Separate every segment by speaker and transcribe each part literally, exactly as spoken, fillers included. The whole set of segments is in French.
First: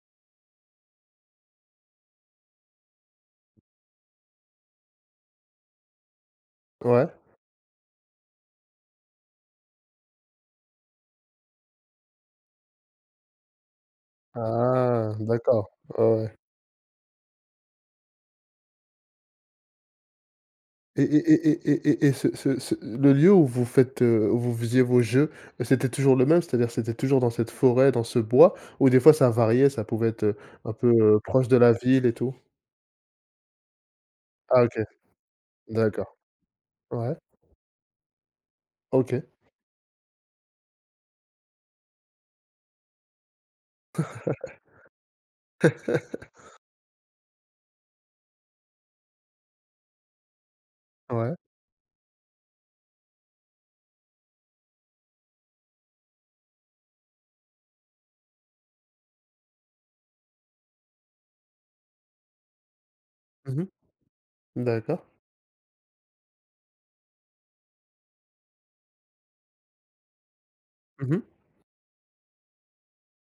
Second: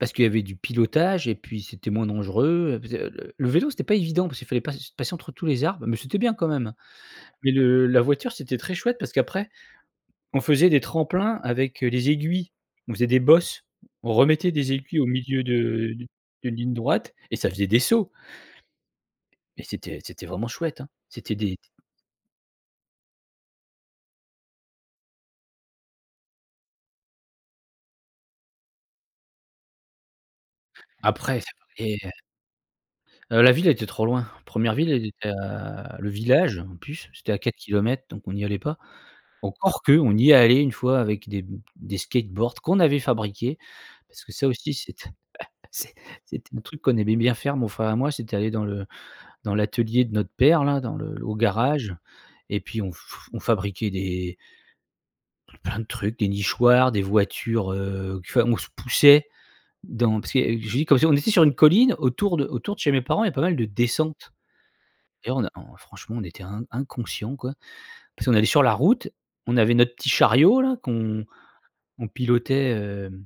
Speaker 1: Parce qu'il y avait du pilotage et puis c'était moins dangereux, heu, parce que le le le vélo, c'était pas évident parce qu'il fallait pass passer entre tous les arbres, mais c'était bien quand même,
Speaker 2: Ouais.
Speaker 1: mais le la voiture c'était très chouette parce qu'après, on faisait des tremplins avec, heu, les aiguilles, on faisait des bosses, on remettait des aiguilles au
Speaker 2: Ah,
Speaker 1: milieu
Speaker 2: d'accord,
Speaker 1: de
Speaker 2: ouais,
Speaker 1: d
Speaker 2: ouais.
Speaker 1: d'une ligne droite, et ça faisait des sauts et c'était c'était vraiment chouette, hein.
Speaker 2: Et
Speaker 1: C'étaient
Speaker 2: et
Speaker 1: des
Speaker 2: et et et et et ce ce ce le lieu où vous faites, heu, où vous faisiez vos jeux, bah, c'était toujours le même, c'est-à-dire, c'était toujours dans cette forêt, dans ce bois? Où, des fois, ça variait, ça pouvait être, heu, un peu, heu,
Speaker 1: Après.
Speaker 2: proche
Speaker 1: Ça
Speaker 2: de la
Speaker 1: parait,
Speaker 2: ville
Speaker 1: heu
Speaker 2: et tout?
Speaker 1: Heu, la ville était trop loin.
Speaker 2: Ah,
Speaker 1: première
Speaker 2: OK.
Speaker 1: ville, elle était à le
Speaker 2: D'accord.
Speaker 1: village, en plus,
Speaker 2: Ouais.
Speaker 1: c'était à quatre kilomètres, donc on n'y allait pas.
Speaker 2: OK.
Speaker 1: Encore qu'on y est allés une fois, avec des b des skateboards qu'on avait fabriqués, parce que ça aussi, c'était c'est c'était un truc qu'on aimait bien faire, mon frère et moi. C'était aller dans le dans l'atelier de notre père là, dans le l
Speaker 2: Ouais.
Speaker 1: au garage, et puis on f f fabriquait des pl plein de trucs, des nichoirs, des voitures, heu, qui fa on se poussait dans parce ce que, j'ai dit, [unintelligible] on était sur une colline autour de autour de chez mes parents, il y a pas mal
Speaker 2: Mmh
Speaker 1: de descentes
Speaker 2: mh. D'accord.
Speaker 1: et on a en franchement on était in inconscient, quoi. Parce qu'on allait sur la route, on avait notre petit chariot là
Speaker 2: Mmh mh.
Speaker 1: qu'on on pilotait, hem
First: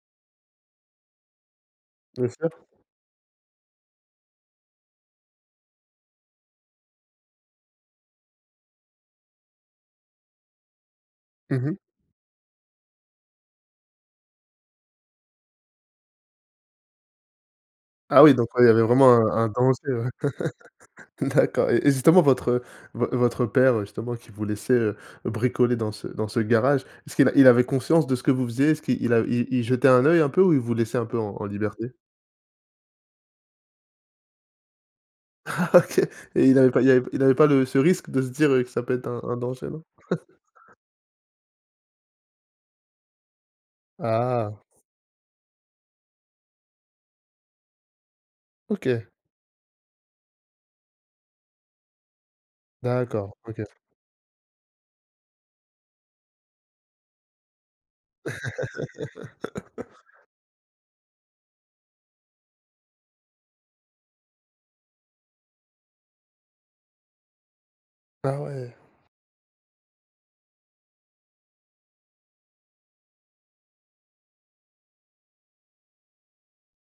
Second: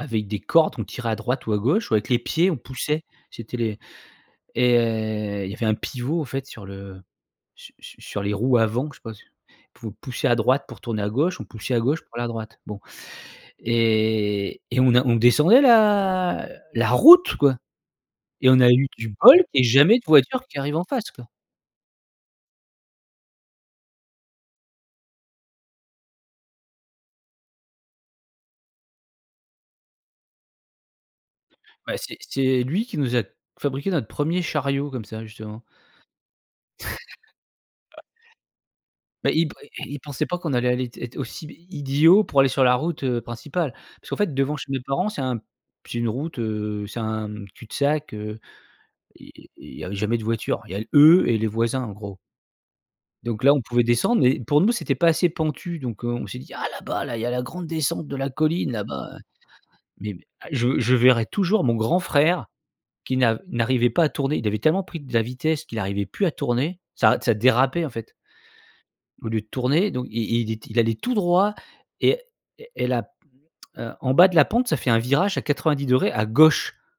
Speaker 1: avec des cordes, on tirait à droite ou à gauche ou avec les
Speaker 2: Bien
Speaker 1: pieds,
Speaker 2: sûr.
Speaker 1: on poussait. C'était les et il y avait un pivot, en fait, sur le su su sur les roues avant, que je sais pas s pouvait pousser à droite pour tourner à gauche, on
Speaker 2: Mmh
Speaker 1: poussait
Speaker 2: mh.
Speaker 1: à gauche pour aller à droite. Bon, et et on a on descendait la la route, quoi!
Speaker 2: Ah oui, donc
Speaker 1: Et on
Speaker 2: ouais, il
Speaker 1: a
Speaker 2: y avait
Speaker 1: eu
Speaker 2: vraiment
Speaker 1: du
Speaker 2: un
Speaker 1: bol
Speaker 2: un
Speaker 1: qu'il y ait
Speaker 2: danger,
Speaker 1: jamais de
Speaker 2: ouais.
Speaker 1: voiture qui arrive en face, quoi.
Speaker 2: D'accord et et justement, votre, heu, v votre père, heu, justement, qui vous laissait, heu, bricoler dans ce dans ce garage, est-ce qu'il il avait conscience de ce que vous faisiez? Est-ce qu'il a il il il jetait un œil un peu, ou il vous laissait un peu en en liberté?
Speaker 1: Bah, c'est c'est lui qui nous a fabriqué notre premier chariot, comme ça, justement.
Speaker 2: Ah, OK et il avait pas il y avait p il avait pas le ce risque de se dire, heu, que ça peut être un
Speaker 1: Bah,
Speaker 2: un
Speaker 1: il p
Speaker 2: danger,
Speaker 1: i
Speaker 2: non?
Speaker 1: il pensait pas qu'on allait aller t être aussi i idiots pour aller sur la route, heu, principale. Parce qu'en fait, devant
Speaker 2: Ah.
Speaker 1: chez mes parents, c'est un c'est une route, heu, c'est un cul-de-sac, heu,
Speaker 2: OK.
Speaker 1: i i il y avait jamais de voiture. Il y a eux et les voisins, en gros.
Speaker 2: D'accord,
Speaker 1: Donc là, on
Speaker 2: OK.
Speaker 1: pouvait descendre mais pour nous, c'était pas assez pentu donc heu, on s'est dit: «Ah, là-bas là, il y a la grande descente de la colline là-bas», mais b je je verrai toujours mon grand frère qui n'a n'arrivait pas à tourner, il avait tellement pris de la vitesse qu'il arrivait plus à tourner, ça d ça dérapait, en fait
Speaker 2: Ah ouais.
Speaker 1: au lieu de tourner donc il il était il allait tout droit et et et la p heu, en bas de la pente, ça fait un virage à quatre-vingt-dix degrés à gauche.